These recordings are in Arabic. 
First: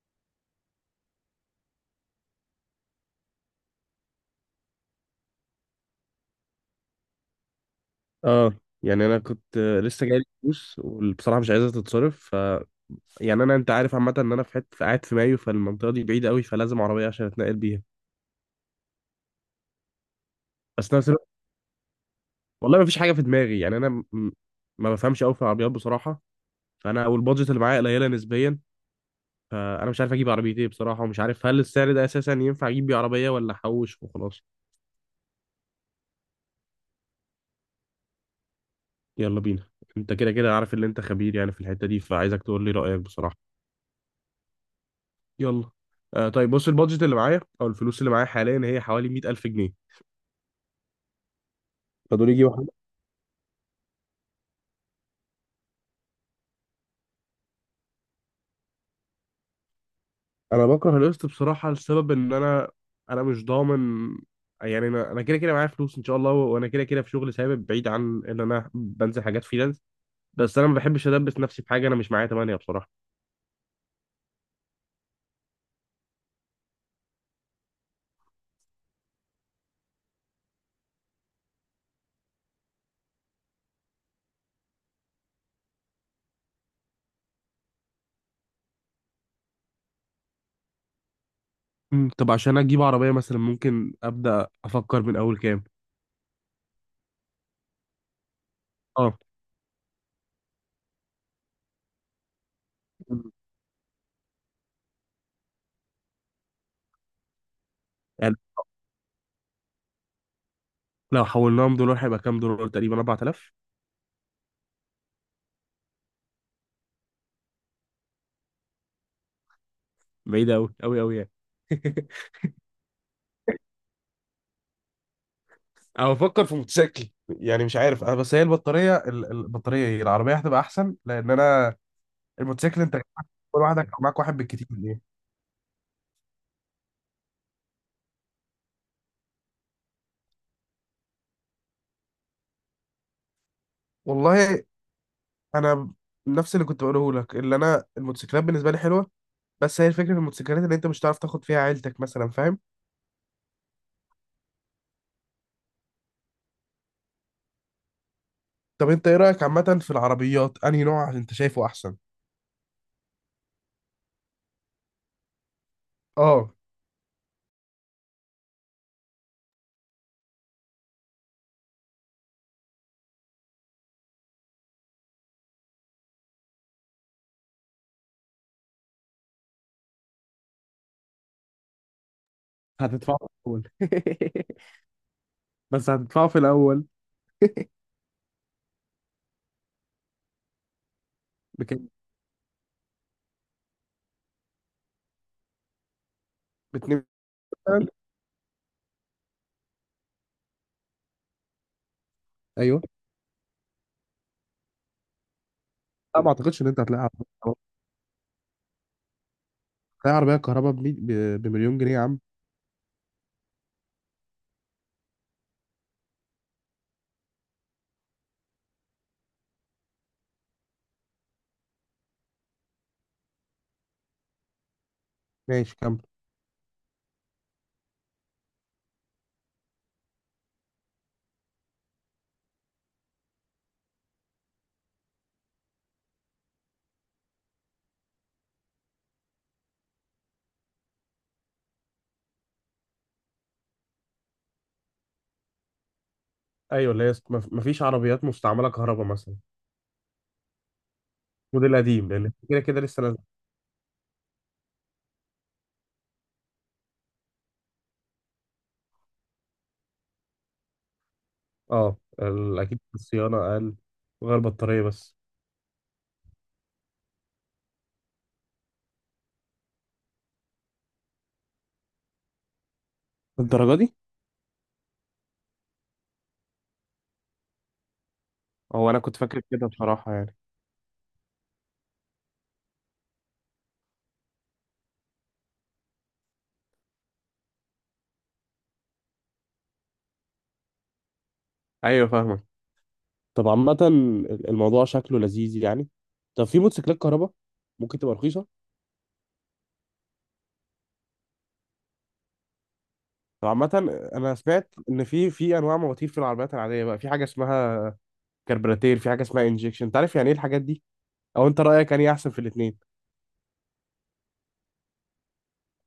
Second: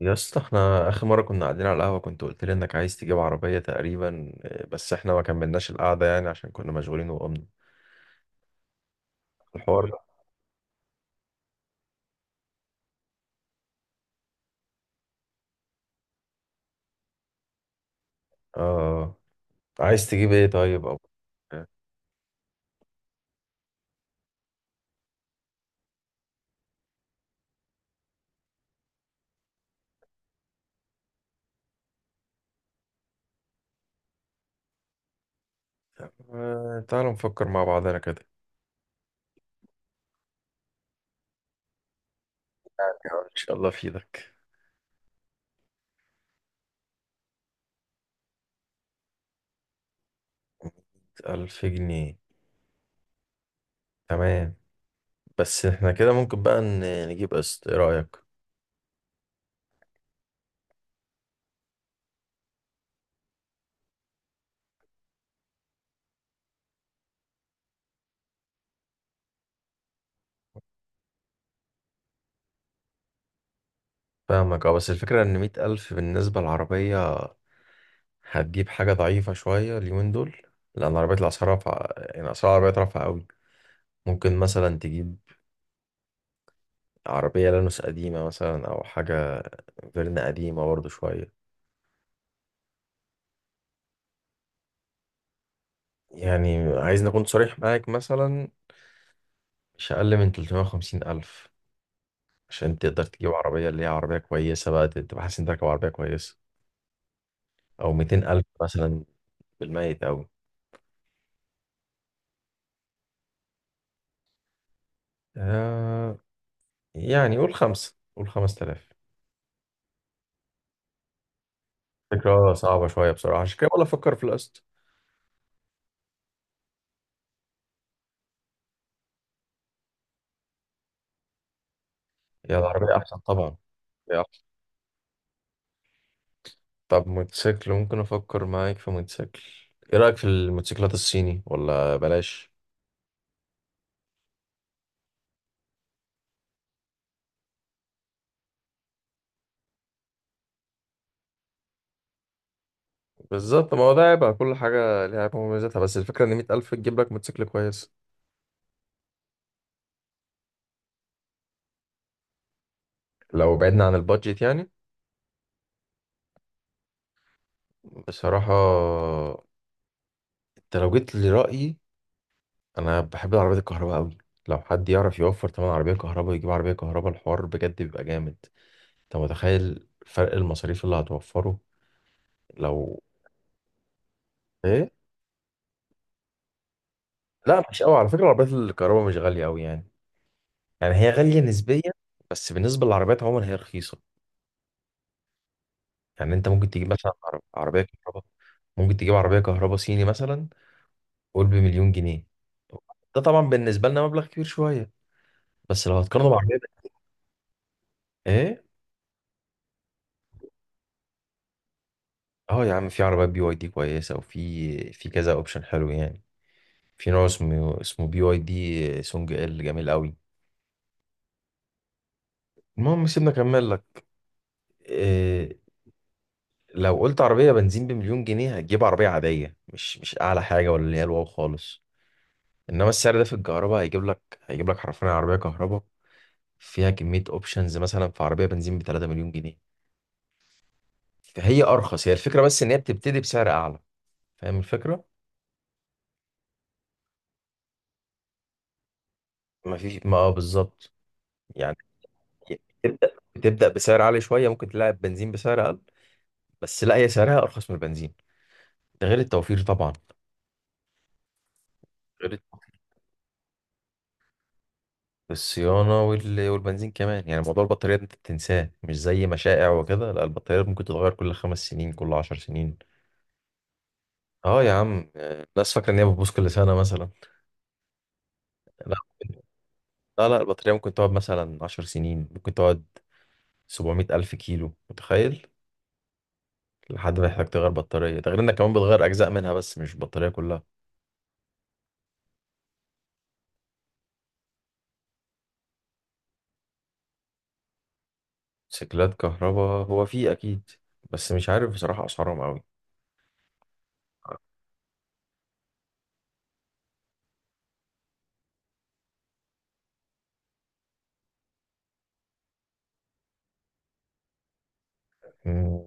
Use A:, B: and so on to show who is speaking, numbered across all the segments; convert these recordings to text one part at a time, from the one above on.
A: يا اسطى، احنا اخر مره كنا قاعدين على القهوه كنت قلت لي انك عايز تجيب عربيه تقريبا، بس احنا ما كملناش القعده يعني عشان كنا مشغولين وقمنا
B: اه. يعني انا كنت
A: الحوار ده.
B: لسه جاي لي فلوس، وبصراحه مش عايزها تتصرف. ف انا، انت عارف عامه، ان انا في حته قاعد في مايو، فالمنطقه دي بعيده قوي، فلازم عربيه عشان اتنقل بيها.
A: اه، عايز تجيب ايه طيب
B: بس
A: او
B: نفس الوقت، والله ما فيش حاجه في دماغي. ما بفهمش قوي في العربيات بصراحه. فانا والبادجت اللي معايا قليله نسبيا، فانا مش عارف اجيب عربيه ايه بصراحه، ومش عارف هل السعر ده اساسا ينفع اجيب بيه عربيه ولا احوش وخلاص.
A: آه، تعالوا نفكر مع بعضنا كده.
B: يلا بينا. انت كده كده عارف ان انت خبير في الحته دي، فعايزك تقول لي
A: يعني
B: رايك
A: ان
B: بصراحه.
A: شاء الله في ايدك.
B: يلا. آه طيب، بص، البادجت اللي معايا او الفلوس اللي معايا حاليا هي حوالي 100,000 جنيه.
A: ألف جنيه.
B: فدول يجي واحد.
A: تمام. بس احنا كده ممكن بقى نجيب قسط، ايه رأيك؟
B: انا بكره القسط بصراحه، لسبب ان انا مش ضامن. يعني انا كده كده معايا فلوس ان شاء الله، وانا كده كده في شغل ثابت، بعيد عن ان انا بنزل حاجات فريلانس. بس انا ما بحبش ادبس نفسي بحاجه انا مش معايا تمانية بصراحه.
A: فاهمك اه، بس الفكرة ان 100 ألف بالنسبة للعربية هتجيب حاجة ضعيفة شوية اليومين دول، لأن عربية الأسعار رافعة، يعني أسعار العربيات رافعة أوي. ممكن مثلا تجيب عربية لانوس قديمة مثلا، أو حاجة فيرنا قديمة برضه شوية.
B: طب عشان اجيب عربيه مثلا، ممكن ابدا افكر من اول كام؟
A: يعني عايزني أكون صريح معاك؟ مثلا
B: اه.
A: مش أقل من 350 ألف عشان تقدر تجيب
B: مم.
A: عربية اللي هي عربية كويسة بقى، تبقى حاسس إنك راكب عربية كويسة. أو 200
B: يعني
A: ألف مثلا، بالميت أوي.
B: لو حولناهم دولار هيبقى كام دولار؟ تقريبا 4,000.
A: آه، يعني قول خمسة، قول 5000.
B: بعيده قوي قوي قوي يعني.
A: فكرة صعبة شوية بصراحة، عشان كده ولا أفكر في القسط.
B: انا بفكر في موتوسيكل. يعني مش عارف انا، بس هي البطاريه البطاريه، ايه؟ العربيه هتبقى احسن، لان انا
A: هي
B: الموتوسيكل
A: العربية
B: انت
A: أحسن طبعا.
B: كل واحدك او معاك
A: يا
B: واحد
A: أخي.
B: بالكتير، ايه؟
A: طب موتوسيكل، ممكن أفكر معاك في موتوسيكل. إيه رأيك في الموتوسيكلات الصيني ولا بلاش؟
B: والله انا نفس اللي كنت بقوله لك، اللي انا الموتوسيكلات بالنسبه لي حلوه، بس هي الفكره في الموتوسيكلات اللي انت مش هتعرف تاخد فيها عيلتك مثلا، فاهم؟
A: بالظبط، ما هو ده هيبقى كل حاجة ليها عيبها ومميزاتها، بس الفكرة إن 100 ألف تجيب لك موتوسيكل كويس.
B: طب انت ايه رايك عامه في العربيات؟ انهي نوع انت شايفه احسن؟
A: لو بعدنا عن البادجت يعني،
B: اه.
A: بصراحة أنت لو جيت لرأيي، أنا بحب العربيات الكهرباء أوي. لو حد يعرف يوفر تمن عربية كهرباء ويجيب عربية كهرباء الحوار بجد بيبقى جامد. أنت متخيل فرق المصاريف اللي هتوفره؟ لو
B: هتدفعه في الاول.
A: إيه؟
B: بس هتدفعه في الاول.
A: لا مش قوي، على فكرة العربيات الكهرباء مش غالية أوي يعني. يعني هي غالية نسبيا،
B: بكام؟
A: بس بالنسبة للعربيات عموما هي رخيصة. يعني أنت ممكن تجيب
B: باتنين
A: مثلا عربية
B: مثلاً؟
A: كهرباء. ممكن تجيب عربية كهرباء صيني مثلا، قول بمليون جنيه.
B: ايوه.
A: ده طبعا بالنسبه لنا مبلغ كبير شويه، بس لو
B: لا،
A: هتقارنه
B: ما
A: بعربيه.
B: اعتقدش ان انت هتلاقيها.
A: ايه.
B: تلاقي عربية كهرباء بمليون جنيه يا عم؟
A: اه يا عم، في عربيات بي واي دي كويسه، وفي في كذا اوبشن حلو يعني. في نوع اسمه اسمه بي واي دي سونج ال، جميل قوي. المهم سيبنا اكمل لك. إيه.
B: ماشي، كمل.
A: لو قلت عربيه بنزين بمليون جنيه هتجيب عربيه عاديه، مش اعلى حاجه، ولا اللي هي الواو خالص. انما السعر ده في الكهرباء هيجيب لك حرفيا عربيه كهرباء، فيها كميه اوبشنز. مثلا في عربيه بنزين ب 3 مليون جنيه، فهي ارخص، هي الفكره بس ان هي بتبتدي بسعر اعلى. فاهم الفكرة؟
B: ايوه، اللي هي است- مف- مفيش عربيات مستعمله كهرباء مثلا،
A: ما فيش، ما اه، بالظبط. يعني
B: موديل قديم، لان كده كده لسه
A: بتبدأ
B: نازل.
A: بتبدأ بسعر عالي شوية، ممكن تلاقي بنزين بسعر أقل، بس لا هي سعرها أرخص من البنزين. ده غير التوفير طبعا. غير
B: اكيد
A: التوفير
B: الصيانه اقل. وغير بطاريه بس.
A: في الصيانة والبنزين كمان. يعني موضوع البطارية ده أنت تنساه، مش زي مشائع وكده. لا البطارية ممكن تتغير كل 5 سنين، كل 10 سنين.
B: الدرجة دي؟
A: اه يا عم، الناس فاكرة إن هي بتبوظ كل سنة مثلا.
B: هو
A: لا
B: أنا كنت فاكر كده بصراحة
A: لا، لا
B: يعني.
A: البطارية ممكن تقعد مثلا 10 سنين، ممكن تقعد 700 ألف كيلو، متخيل؟ لحد ما يحتاج تغير بطارية. ده غير انك كمان بتغير اجزاء منها بس مش البطارية كلها.
B: أيوة فاهمك. طب عامة، الموضوع شكله لذيذ يعني. طب في موتوسيكلات كهرباء ممكن تبقى رخيصة؟
A: موتوسيكلات كهرباء هو في اكيد، بس مش عارف بصراحة اسعارهم قوي.
B: طب عامة، أنا سمعت إن في أنواع مواتير في العربيات العادية بقى، في حاجة اسمها كربراتير، في حاجة اسمها انجكشن، أنت عارف يعني إيه الحاجات دي؟ أو أنت رأيك أنهي أحسن في الاتنين؟
A: مم.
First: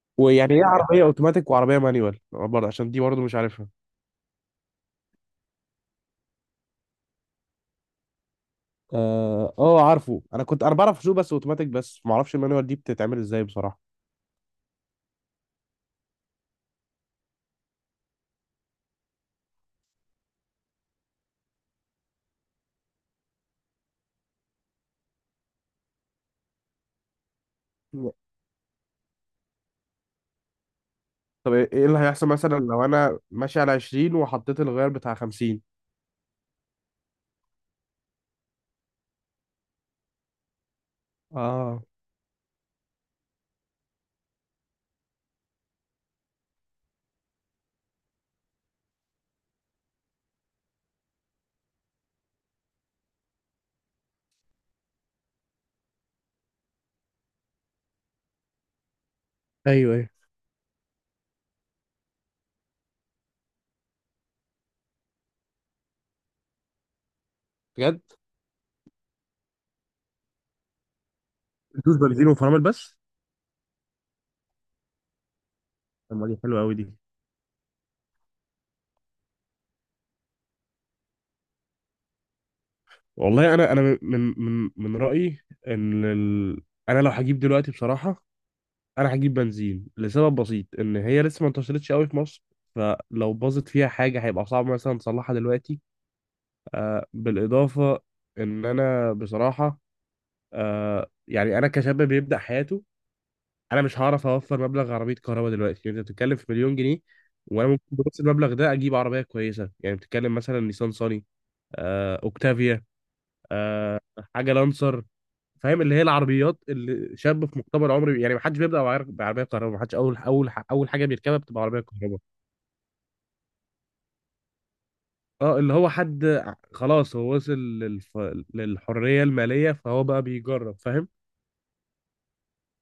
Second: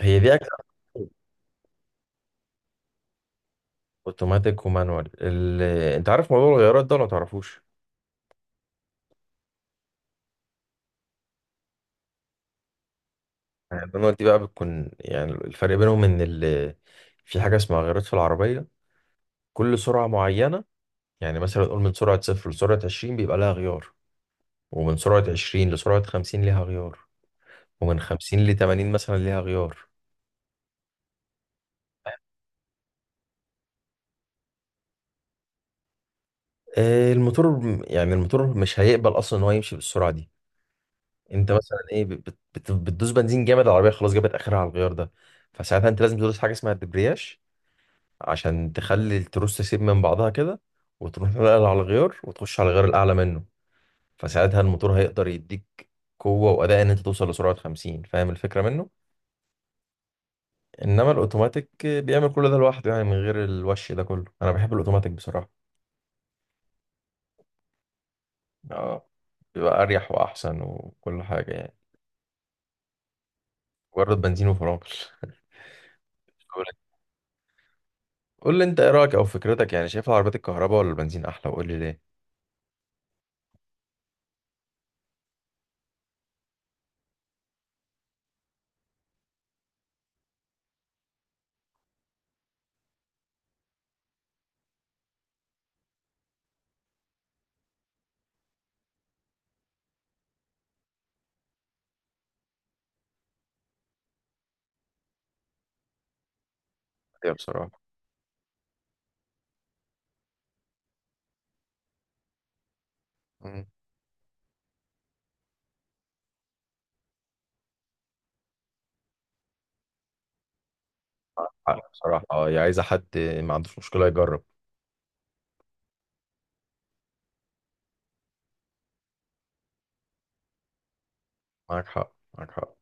A: هي دي
B: ويعني ايه
A: اجزاء.
B: عربيه اوتوماتيك وعربيه مانيوال؟ برضه عشان دي برضه مش عارفها.
A: اوتوماتيك ومانوال ال... انت عارف موضوع الغيارات ده ولا متعرفوش؟
B: اه. آه، عارفه. انا كنت انا بعرف اسوق بس اوتوماتيك، بس ما اعرفش المانيوال دي بتتعمل ازاي بصراحه.
A: يعني المانوال دي بقى بتكون، يعني الفرق بينهم ان ال... في حاجة اسمها غيارات في العربية. كل سرعة معينة، يعني مثلا نقول من سرعة 0 لسرعة 20 بيبقى لها غيار، ومن سرعة 20 لسرعة 50 ليها غيار، ومن 50 لتمانين مثلا ليها غيار.
B: طب ايه، إيه اللي هيحصل مثلا لو انا ماشي على 20 وحطيت الغير بتاع 50؟
A: آه، الموتور، يعني الموتور مش هيقبل اصلا ان هو يمشي بالسرعه دي. انت مثلا
B: اه.
A: ايه، بتدوس بنزين جامد، العربيه خلاص جابت اخرها على الغيار ده. فساعتها انت لازم تدوس حاجه اسمها الدبرياج، عشان تخلي التروس تسيب من بعضها كده، وتروح نقل على الغيار وتخش على الغيار الاعلى منه. فساعتها الموتور هيقدر يديك قوه واداء ان انت توصل لسرعه 50. فاهم الفكره منه؟
B: ايوه ايوه.
A: انما الاوتوماتيك بيعمل كل ده لوحده، يعني من غير الوش ده كله. انا بحب الاوتوماتيك بصراحه.
B: بجد؟
A: اه، بيبقى اريح واحسن وكل حاجه يعني.
B: بتدوس بنزين وفرامل بس؟
A: مجرد بنزين وفرامل.
B: طب ما دي حلوه قوي دي.
A: قول لي انت ايه رايك او فكرتك، يعني شايف العربيات الكهرباء ولا البنزين احلى، وقول لي ليه.
B: والله انا، انا من رايي ان ال... انا لو هجيب دلوقتي بصراحه، انا هجيب بنزين لسبب بسيط، ان هي لسه ما انتشرتش قوي في مصر، فلو باظت فيها حاجه هيبقى صعب مثلا تصلحها دلوقتي. آه بالاضافه ان انا بصراحه، انا كشاب بيبدا حياته انا مش هعرف اوفر مبلغ عربيه كهرباء دلوقتي، يعني انت بتتكلم في مليون جنيه،
A: يا
B: وانا
A: بصراحه.
B: ممكن بنفس المبلغ ده اجيب عربيه كويسه. يعني بتتكلم مثلا نيسان صاني، آه، اوكتافيا،
A: مم.
B: آه، حاجه لانسر. فاهم؟ اللي هي العربيات اللي شاب في مقتبل عمري، يعني ما حدش بيبدا بعربيه كهرباء. ما حدش اول اول اول حاجه بيركبها
A: معاك
B: بتبقى عربيه
A: حق
B: كهرباء.
A: بصراحه، اه، هي عايزه حد ما عندوش مشكله يجرب.
B: اه، اللي هو حد ع- خلاص، هو وصل للحريه الماليه، فهو بقى بيجرب، فاهم؟
A: معاك حق، معاك حق.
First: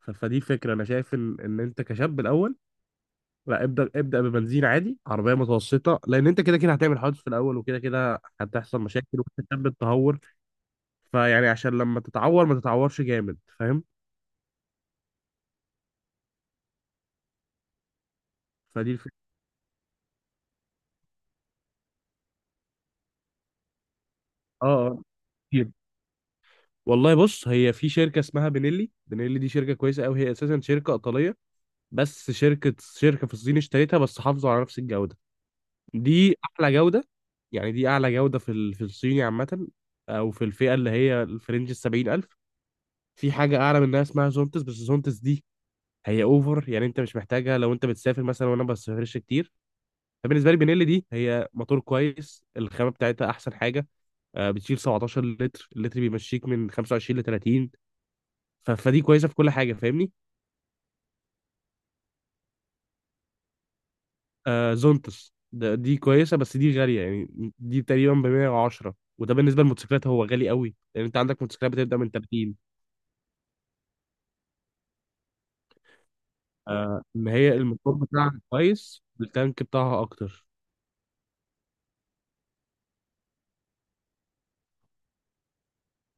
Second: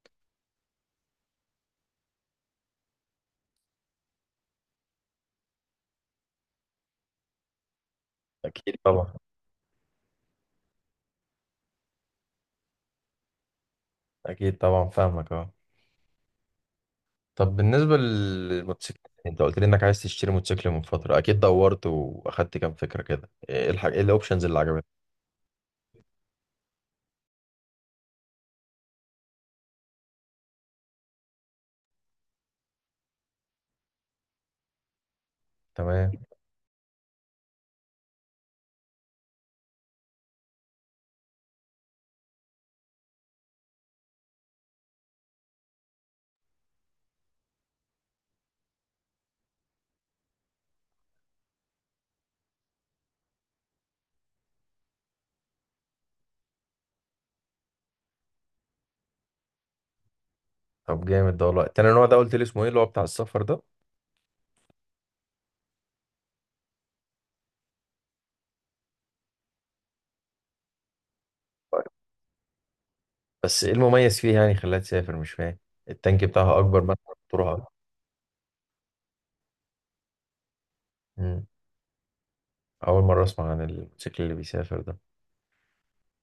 B: فدي فكره. انا شايف ان انت كشاب الاول، لا، ابدا ابدا، ببنزين عادي، عربيه متوسطه، لان انت كده كده هتعمل حوادث في الاول، وكده كده
A: اكيد
B: هتحصل مشاكل
A: طبعا.
B: وانت شاب، التهور. فيعني عشان لما تتعور ما تتعورش جامد، فاهم؟
A: اكيد طبعا فاهمك اه. طب بالنسبه
B: فدي
A: للموتوسيكلات،
B: الفكره.
A: انت قلت لي انك عايز تشتري موتوسيكل من فتره، اكيد دورت واخدت كام فكره كده، ايه الحاجه، ايه الاوبشنز اللي
B: اه
A: عجبتك؟
B: اه. والله بص، هي في شركة اسمها بنيلي. بنيلي دي شركة كويسة أوي، هي أساسا شركة إيطالية، بس شركة في الصين اشتريتها، بس حافظوا على نفس الجودة.
A: تمام.
B: دي أعلى جودة، يعني دي أعلى جودة في الصيني عامة، أو في الفئة اللي هي الفرنج السبعين ألف. في حاجة أعلى منها اسمها زونتس، بس زونتس دي هي أوفر، يعني أنت مش محتاجها لو أنت بتسافر مثلا، وأنا ما بسافرش كتير. فبالنسبة لي بنيلي دي هي موتور كويس، الخامة بتاعتها أحسن حاجة. آه، بتشيل 17 لتر، اللتر بيمشيك من 25 ل 30. فدي كويسه في كل حاجه، فاهمني؟
A: طب جامد ده والله. تاني نوع ده قلت لي اسمه ايه، اللي هو بتاع السفر ده؟
B: آه، زونتس ده، دي كويسه بس دي غاليه يعني. دي تقريبا ب 110، وده بالنسبه للموتوسيكلات هو غالي قوي، لان انت عندك موتوسيكلات بتبدا من 30.
A: بس ايه المميز فيه يعني خلاها تسافر؟ مش فاهم، التانك بتاعها اكبر
B: آه،
A: مثلا
B: ان هي
A: طرها؟
B: الموتور بتاعها كويس، التانك بتاعها اكتر.
A: مم. أول مرة أسمع عن الموتوسيكل اللي بيسافر ده.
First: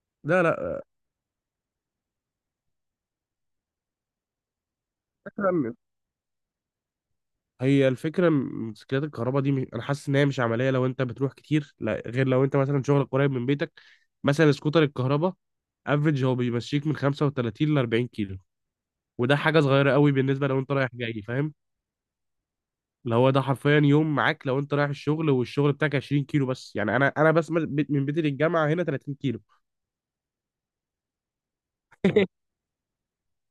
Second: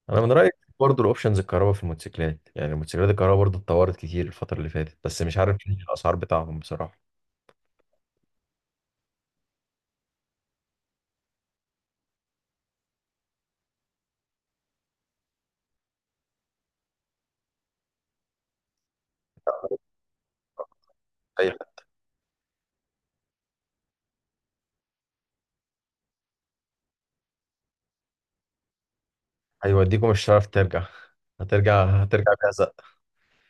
A: أنا من
B: لا
A: رأيي،
B: لا.
A: برضه الأوبشنز الكهرباء في الموتوسيكلات، يعني الموتوسيكلات الكهرباء برضه اتطورت كتير الفترة اللي فاتت، بس مش عارف إيه
B: فكرة-
A: الأسعار بتاعهم بصراحة.
B: هي الفكره م- موتوسيكلات الكهرباء دي مش... انا حاسس ان هي مش عمليه لو انت بتروح كتير، لا غير لو انت مثلا شغلك قريب من بيتك. مثلا سكوتر الكهرباء افريج هو بيمشيك من 35 ل 40 كيلو، وده حاجه صغيره قوي بالنسبه لو انت رايح جاي،
A: أي
B: فاهم؟
A: حد.
B: اللي هو ده حرفيا يوم معاك لو انت رايح الشغل والشغل بتاعك 20 كيلو بس. يعني انا، من بيتي للجامعه هنا 30 كيلو.
A: هيوديكم مش هتعرف ترجع، هترجع هترجع بهزق.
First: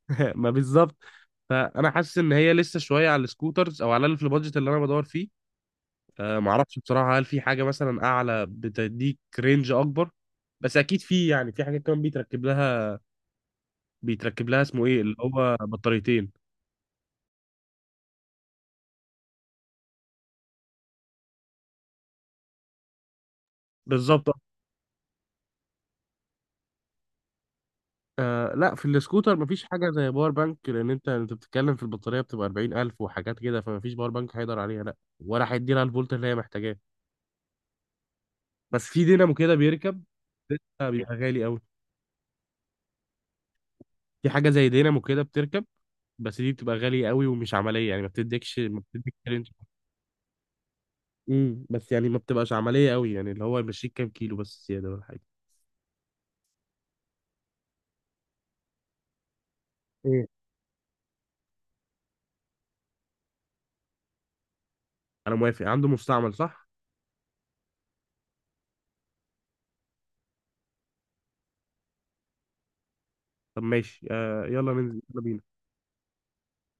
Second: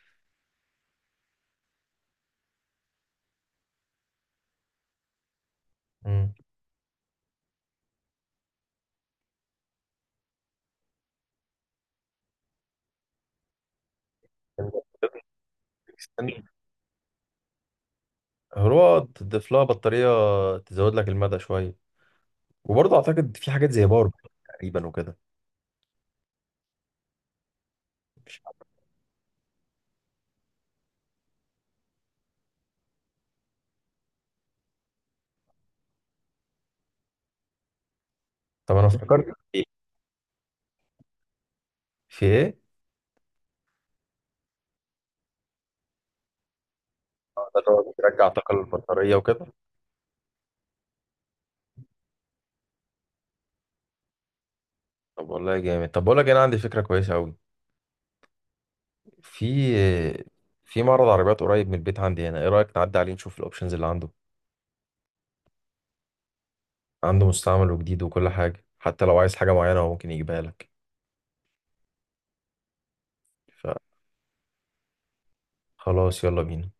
B: ما بالظبط. فانا حاسس ان هي لسه شويه على السكوترز، او على الاقل في البادجت اللي انا بدور فيه.
A: مم.
B: أه ما اعرفش بصراحه، هل في حاجه مثلا اعلى بتديك رينج اكبر؟ بس اكيد في. يعني في حاجات كمان بيتركب لها، بيتركب لها اسمه ايه، اللي هو بطاريتين.
A: هو تضيف لها بطارية تزود لك المدى شوية. وبرضه أعتقد في حاجات زي باور بانك
B: بالظبط.
A: تقريبا وكده. مش
B: آه
A: عارف.
B: لا، في السكوتر مفيش حاجة زي باور بانك، لأن أنت بتتكلم في البطارية بتبقى 40,000 وحاجات كده، فمفيش باور بانك هيقدر عليها، لا ولا هيديلها الفولت اللي هي محتاجاه.
A: طب أنا
B: بس في
A: افتكرت في
B: دينامو كده
A: إيه؟
B: بيركب، ده بيبقى غالي قوي.
A: في إيه؟
B: في حاجة زي دينامو كده بتركب، بس دي بتبقى غالية قوي
A: آه،
B: ومش
A: ده اللي
B: عملية
A: هو
B: يعني، ما
A: بيرجع طاقة
B: بتديكش ما
A: للبطارية
B: بتديكش
A: وكده.
B: رينج. بس يعني ما بتبقاش عملية قوي، يعني اللي هو يمشيك كام كيلو بس زيادة ولا حاجة.
A: طب والله جامد، طب بقول لك أنا عندي فكرة كويسة أوي، في
B: ايه؟
A: في معرض عربيات قريب من البيت عندي هنا، ايه رأيك نعدي عليه نشوف الاوبشنز اللي عنده؟
B: انا موافق. عنده مستعمل، صح؟
A: عنده مستعمل وجديد وكل حاجة، حتى لو عايز حاجة معينة هو ممكن يجيبها لك.
B: طب ماشي، آه، يلا ننزل، يلا بينا.
A: فخلاص يلا بينا.